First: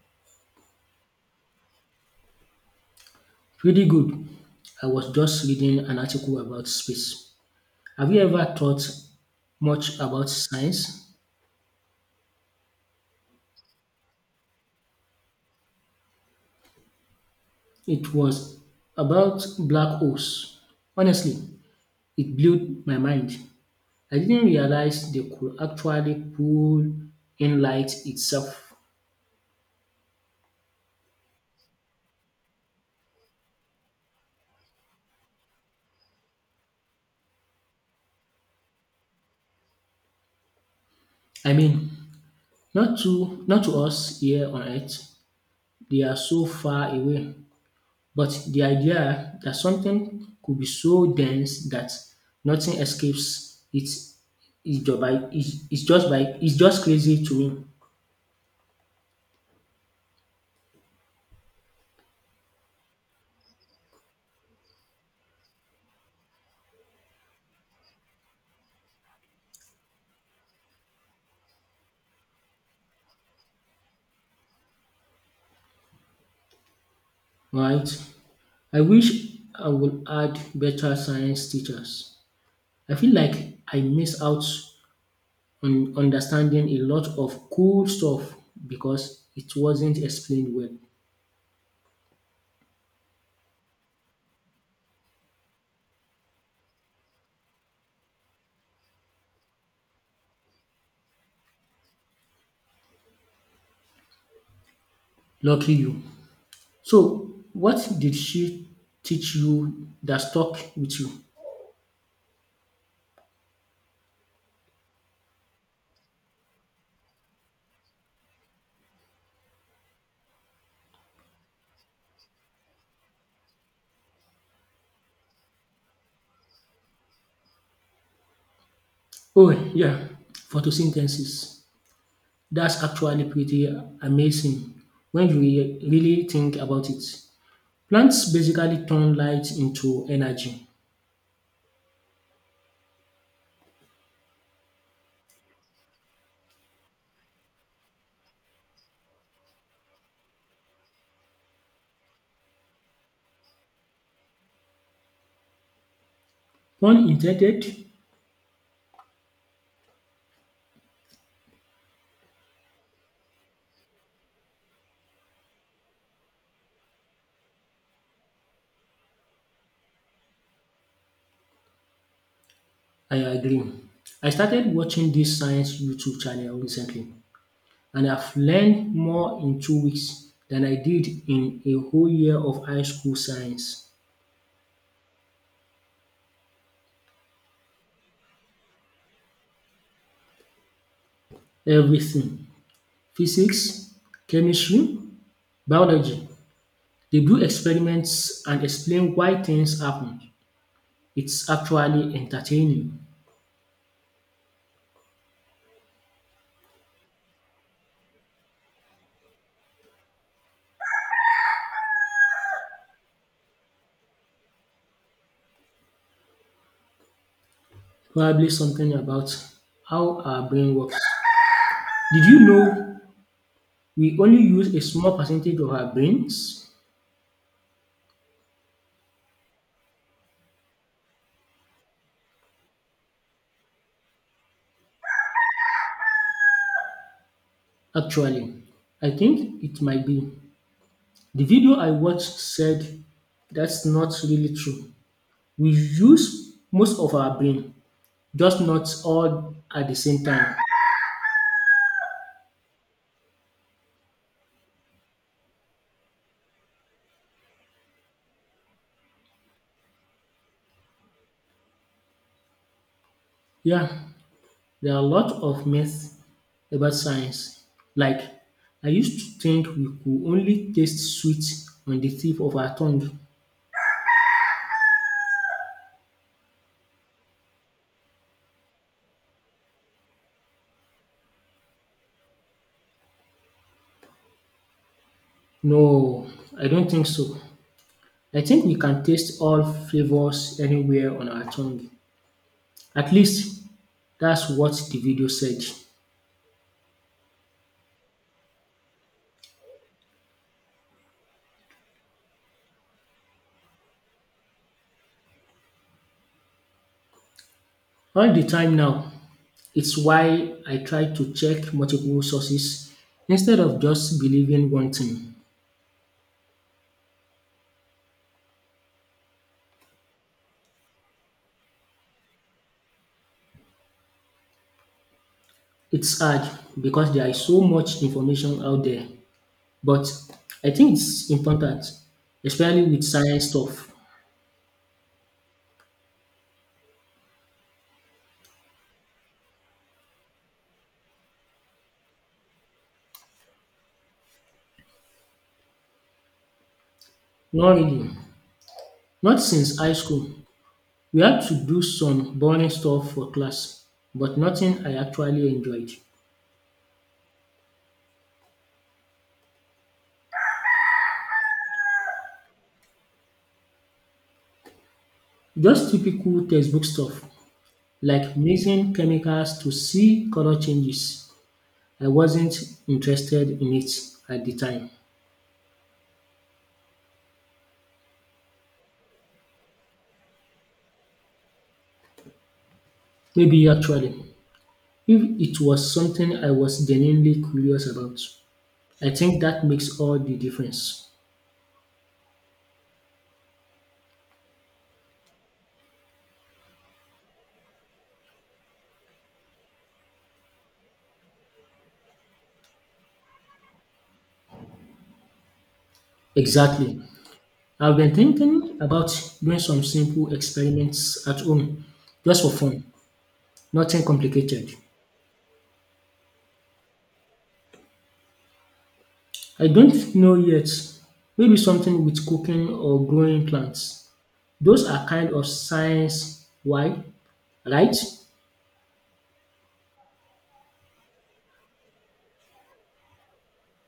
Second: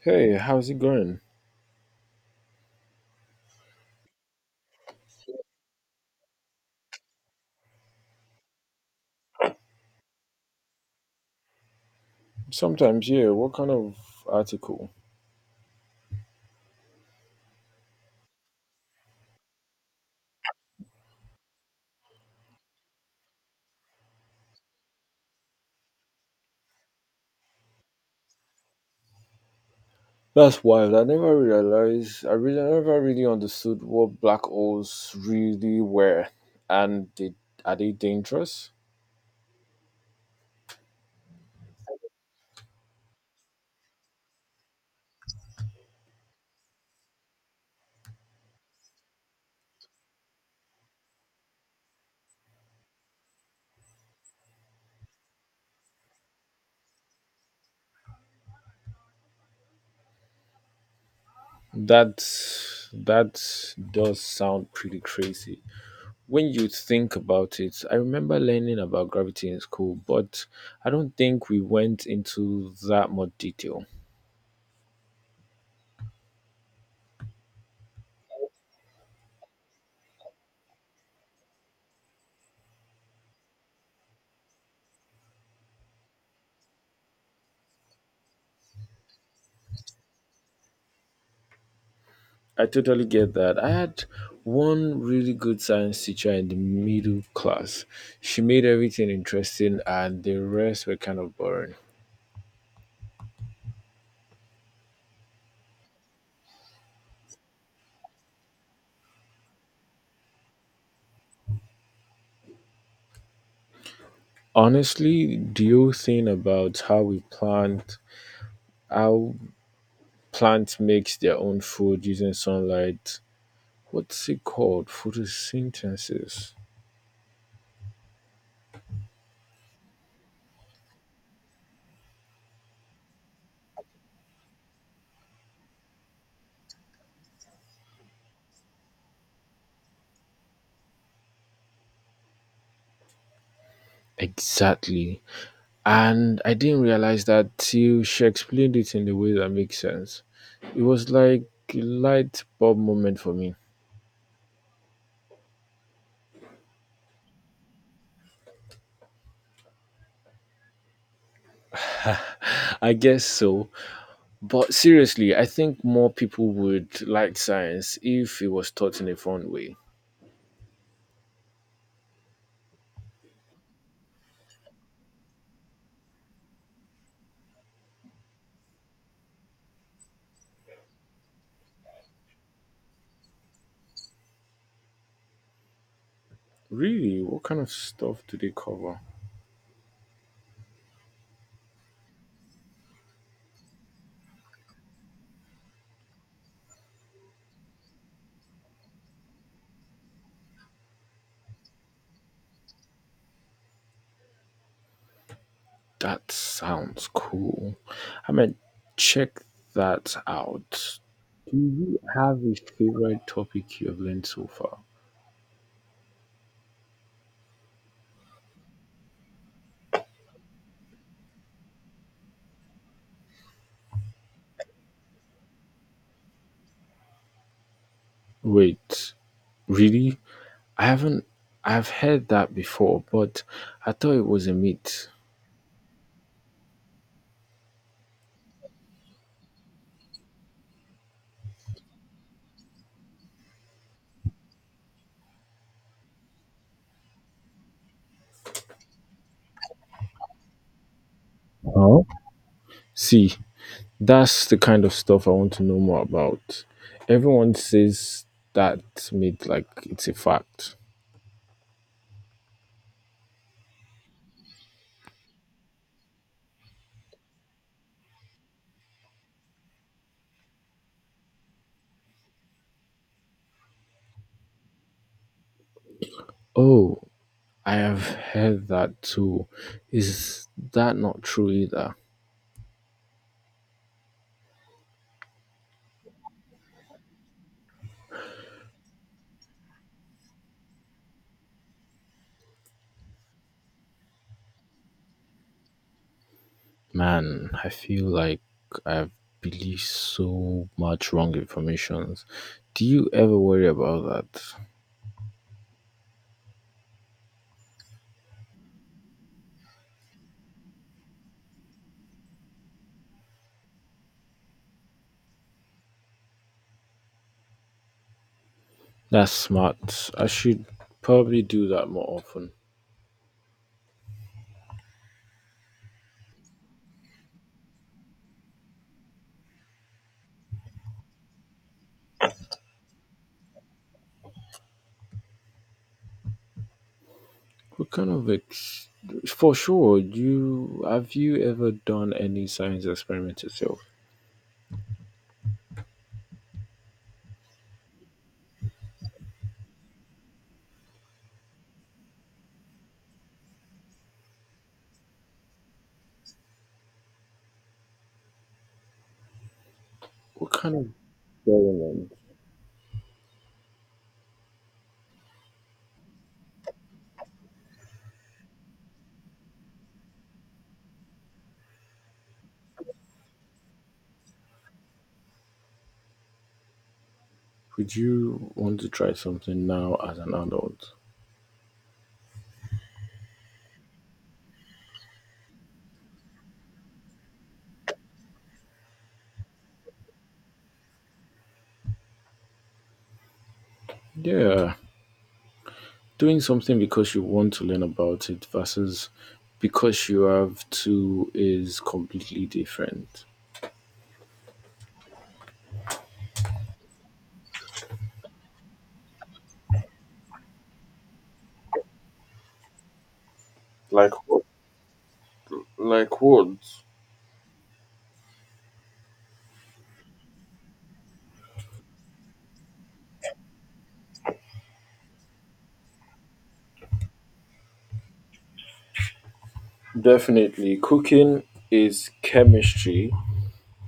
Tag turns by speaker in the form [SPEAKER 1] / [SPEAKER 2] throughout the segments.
[SPEAKER 1] Hey, how's it going?
[SPEAKER 2] Pretty good. I was just reading an article about space. Have you ever thought much about science?
[SPEAKER 1] Sometimes, yeah, what kind of article?
[SPEAKER 2] It was about black holes. Honestly, it blew my mind. I didn't realize they could actually pull in light itself.
[SPEAKER 1] That's wild. I never realized, I never really understood what black holes really were. And are they dangerous?
[SPEAKER 2] I mean, not to us here on Earth. They are so far away. But the idea that something could be so dense that nothing escapes it is just crazy to me,
[SPEAKER 1] That that does sound pretty crazy, when you think about it. I remember learning about gravity in school, but I don't think we went into that much detail.
[SPEAKER 2] right? I wish I would add better science teachers. I feel like I miss out on understanding a lot of cool stuff because it wasn't explained well.
[SPEAKER 1] I totally get that. I had one really good science teacher in the middle class. She made everything interesting, and the rest were kind of boring.
[SPEAKER 2] Lucky you. So, what did she teach you that stuck with you?
[SPEAKER 1] Honestly, the whole thing about how how plants makes their own food using sunlight. What's it called? Photosynthesis.
[SPEAKER 2] Oh, yeah, photosynthesis. That's actually pretty amazing when you really think about it. Plants basically turn light into energy.
[SPEAKER 1] Exactly. And I didn't realize that till she explained it in the way that makes sense. It was like a light bulb moment for me.
[SPEAKER 2] Pun intended,
[SPEAKER 1] I guess so. But seriously, I think more people would like science if it was taught in a fun way.
[SPEAKER 2] I agree. I started watching this science YouTube channel recently and I've learned more in 2 weeks than I did in a whole year of high school science.
[SPEAKER 1] Really? What kind of stuff do they cover?
[SPEAKER 2] Everything physics, chemistry, biology. They do experiments and explain why things happen. It's actually entertaining.
[SPEAKER 1] That sounds cool. I mean, check that out. Do you have a favorite topic you have learned so far?
[SPEAKER 2] Probably something about how our brain works. Did you know we only use a small percentage of our brains?
[SPEAKER 1] Wait, really? I haven't. I've heard that before, but I thought it was a myth.
[SPEAKER 2] Actually, I think it might be. The video I watched said that's not really true. We use most of our brain, just not all at the same time.
[SPEAKER 1] Huh? See, that's the kind of stuff I want to know more about. Everyone says that myth like it's a fact.
[SPEAKER 2] Yeah, there are a lot of myths about science. Like, I used to think we could only taste sweet on the tip of our tongue.
[SPEAKER 1] Oh, I have heard that too. Is that not true either?
[SPEAKER 2] No, I don't think so. I think we can taste all flavors anywhere on our tongue. At least that's what the video said.
[SPEAKER 1] Man, I feel like I've believed so much wrong information. Do you ever worry about that?
[SPEAKER 2] All the time now. It's why I try to check multiple sources instead of just believing one thing.
[SPEAKER 1] That's smart. I should probably do that more often.
[SPEAKER 2] It's hard because there is so much information out there, but I think it's important, especially with science stuff.
[SPEAKER 1] What kind of ex- For sure. Do you have you ever done any science experiment yourself?
[SPEAKER 2] Not really. Not since high school. We had to do some boring stuff for class, but nothing I actually enjoyed.
[SPEAKER 1] What kind of experiment
[SPEAKER 2] Just typical textbook stuff like mixing chemicals to see color changes. I wasn't interested in it at the time.
[SPEAKER 1] would you want to try something now as an adult?
[SPEAKER 2] Maybe actually, if it was something I was genuinely curious about, I think that makes all the difference.
[SPEAKER 1] Yeah, doing something because you want to learn about it versus because you have to is completely different.
[SPEAKER 2] Exactly. I've been thinking about doing some simple experiments at home just for fun, nothing
[SPEAKER 1] Like what?
[SPEAKER 2] complicated.
[SPEAKER 1] Like what?
[SPEAKER 2] I don't know yet. Maybe something with cooking or growing plants. Those are kind of science why, right?
[SPEAKER 1] Definitely, cooking is chemistry,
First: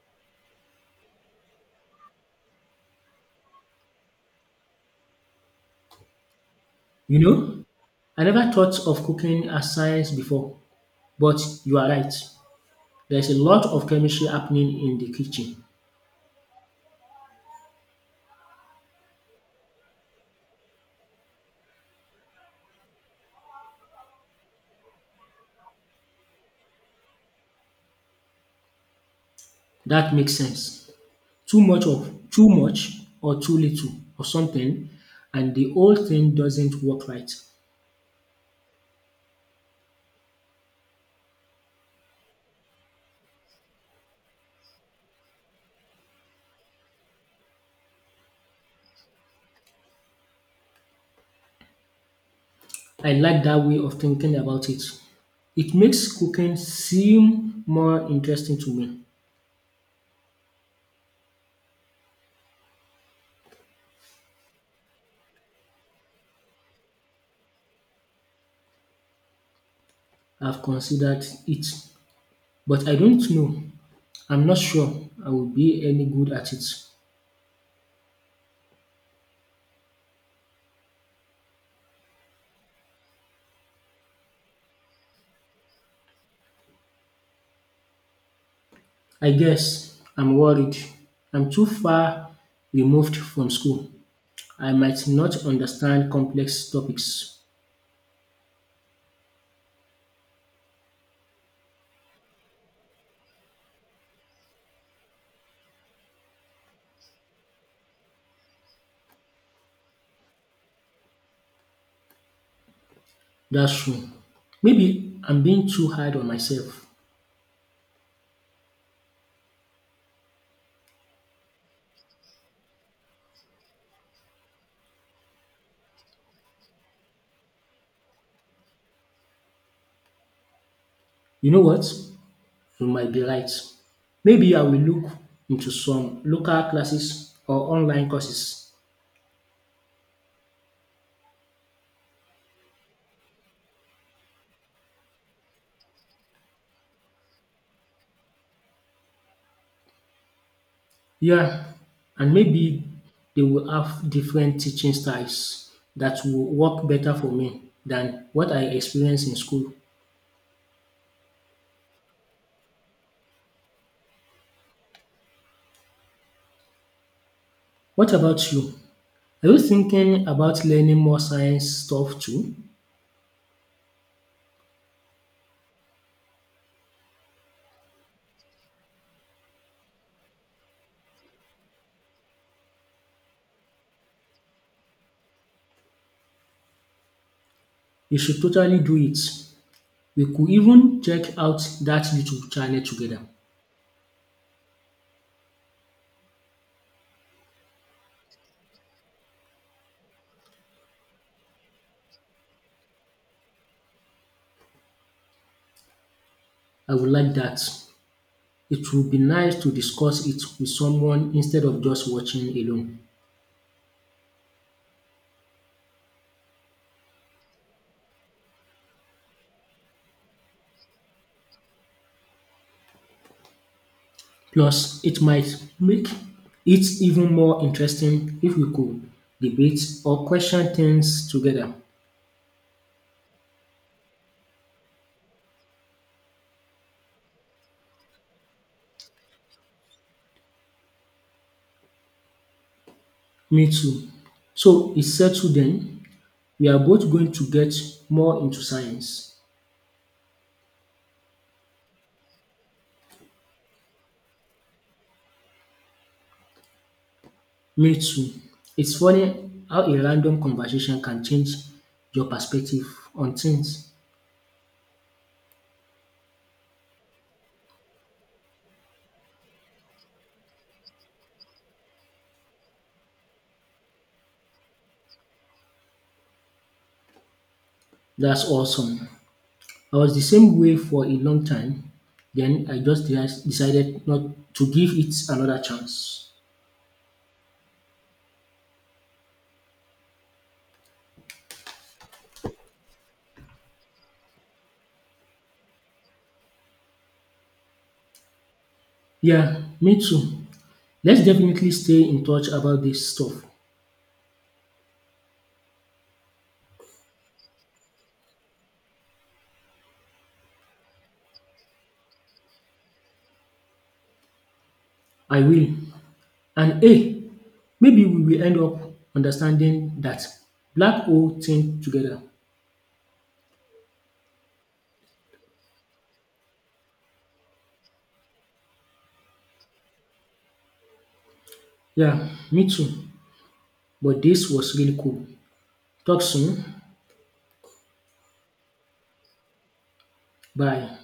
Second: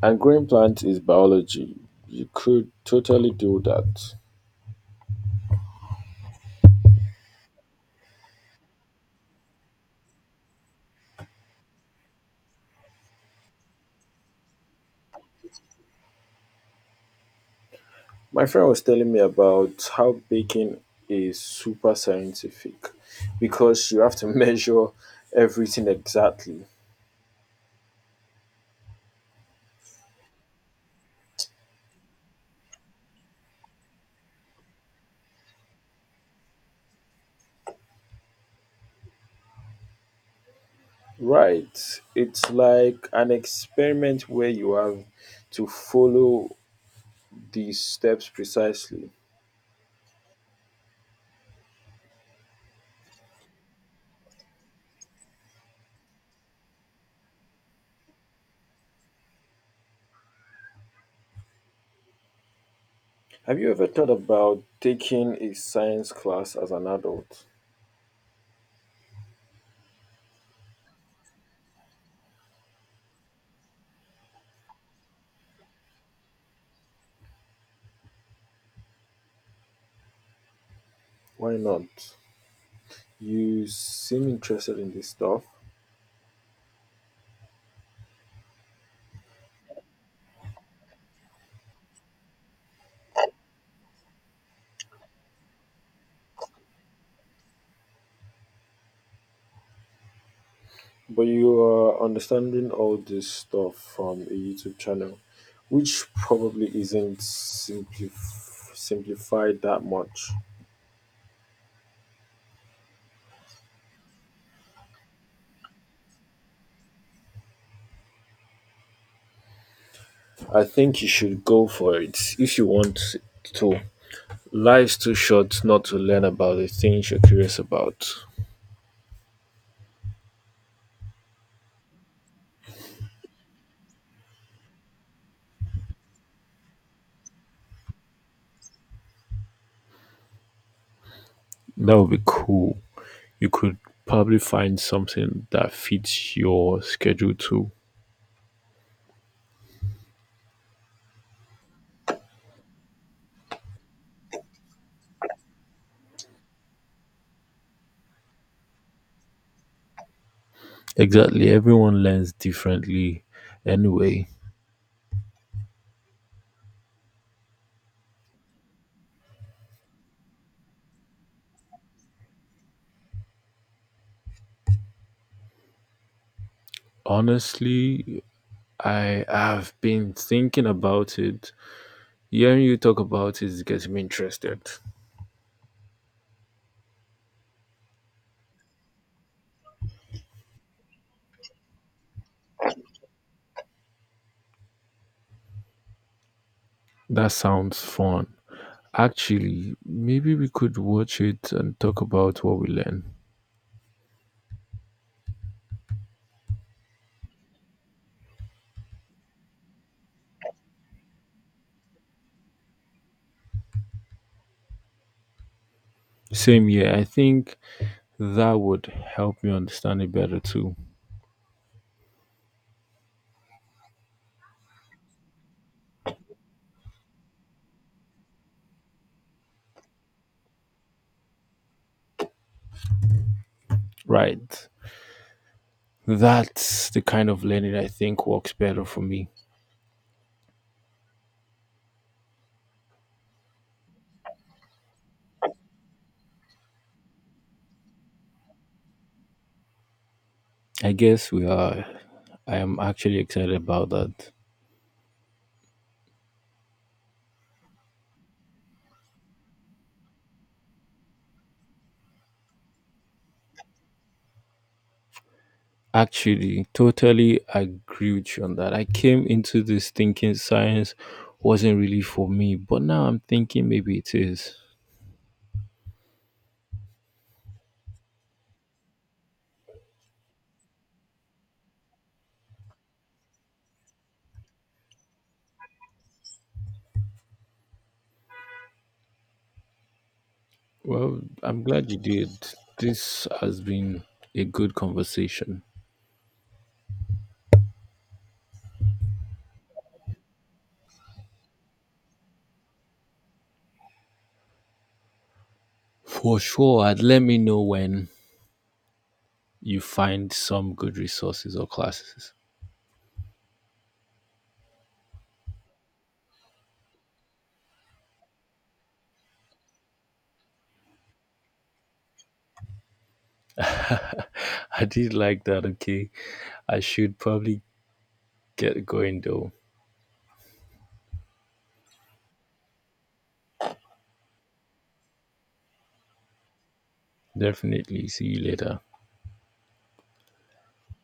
[SPEAKER 1] and growing plants is biology. You could totally do that.
[SPEAKER 2] You know, I never thought of cooking as science before, but you are right. There's a lot of chemistry happening in the kitchen.
[SPEAKER 1] My friend was telling me about how baking is super scientific because you have to measure everything exactly.
[SPEAKER 2] That makes sense. Too much or too little or something, and the whole thing doesn't work right.
[SPEAKER 1] Right. It's like an experiment where you have to follow these steps precisely.
[SPEAKER 2] I like that way of thinking about it. It makes cooking seem more interesting to me.
[SPEAKER 1] Have you ever thought about taking a science class as an adult?
[SPEAKER 2] I've considered it. But I don't know. I'm not sure I will be any good at it.
[SPEAKER 1] Why not? You seem interested in this stuff.
[SPEAKER 2] I guess I'm worried. I'm too far removed from school. I might not understand complex topics.
[SPEAKER 1] But you are understanding all this stuff from a YouTube channel, which probably isn't simplified that much.
[SPEAKER 2] That's true. Maybe I'm being too hard on myself.
[SPEAKER 1] I think you should go for it if you want to. Life's too short not to learn about the things you're curious about.
[SPEAKER 2] You know what? You might be right. Maybe I will look into some local classes or online courses.
[SPEAKER 1] That would be cool. You could probably find something that fits your schedule too.
[SPEAKER 2] Yeah, and maybe they will have different teaching styles that will work better for me than what I experienced in school.
[SPEAKER 1] Exactly. Everyone learns differently anyway.
[SPEAKER 2] What about you? Are you thinking about learning more science stuff too?
[SPEAKER 1] Honestly, I have been thinking about it. Hearing you talk about it is getting me interested.
[SPEAKER 2] You should totally do it. We could even check out that YouTube channel together.
[SPEAKER 1] That sounds fun. Actually, maybe we could watch it and talk about what we learned.
[SPEAKER 2] I would like that. It would be nice to discuss it with someone instead of just watching alone.
[SPEAKER 1] Same year, I think that would help me understand it better too.
[SPEAKER 2] Plus, it might make it even more interesting if we could debate or question things together.
[SPEAKER 1] Right. That's the kind of learning I think works better for me.
[SPEAKER 2] Me too. So it's settled then. We are both going to get more into science.
[SPEAKER 1] I guess we are. I am actually excited about that.
[SPEAKER 2] Me too. It's funny how a random conversation can change your perspective on things.
[SPEAKER 1] Actually, totally agree with you on that. I came into this thinking science wasn't really for me, but now I'm thinking maybe it is.
[SPEAKER 2] That's awesome. I was the same way for a long time. Then I just decided not to give it another chance.
[SPEAKER 1] Well, I'm glad you did. This has been a good conversation.
[SPEAKER 2] Yeah, me too. Let's definitely stay in touch about this stuff.
[SPEAKER 1] For sure, and let me know when you find some good resources or classes.
[SPEAKER 2] I will. And hey, maybe we will end up understanding that black hole thing together.
[SPEAKER 1] I did like that, okay? I should probably get going though.
[SPEAKER 2] Yeah, me too. But this was really cool. Talk soon.
[SPEAKER 1] Definitely. See you later.
[SPEAKER 2] Bye.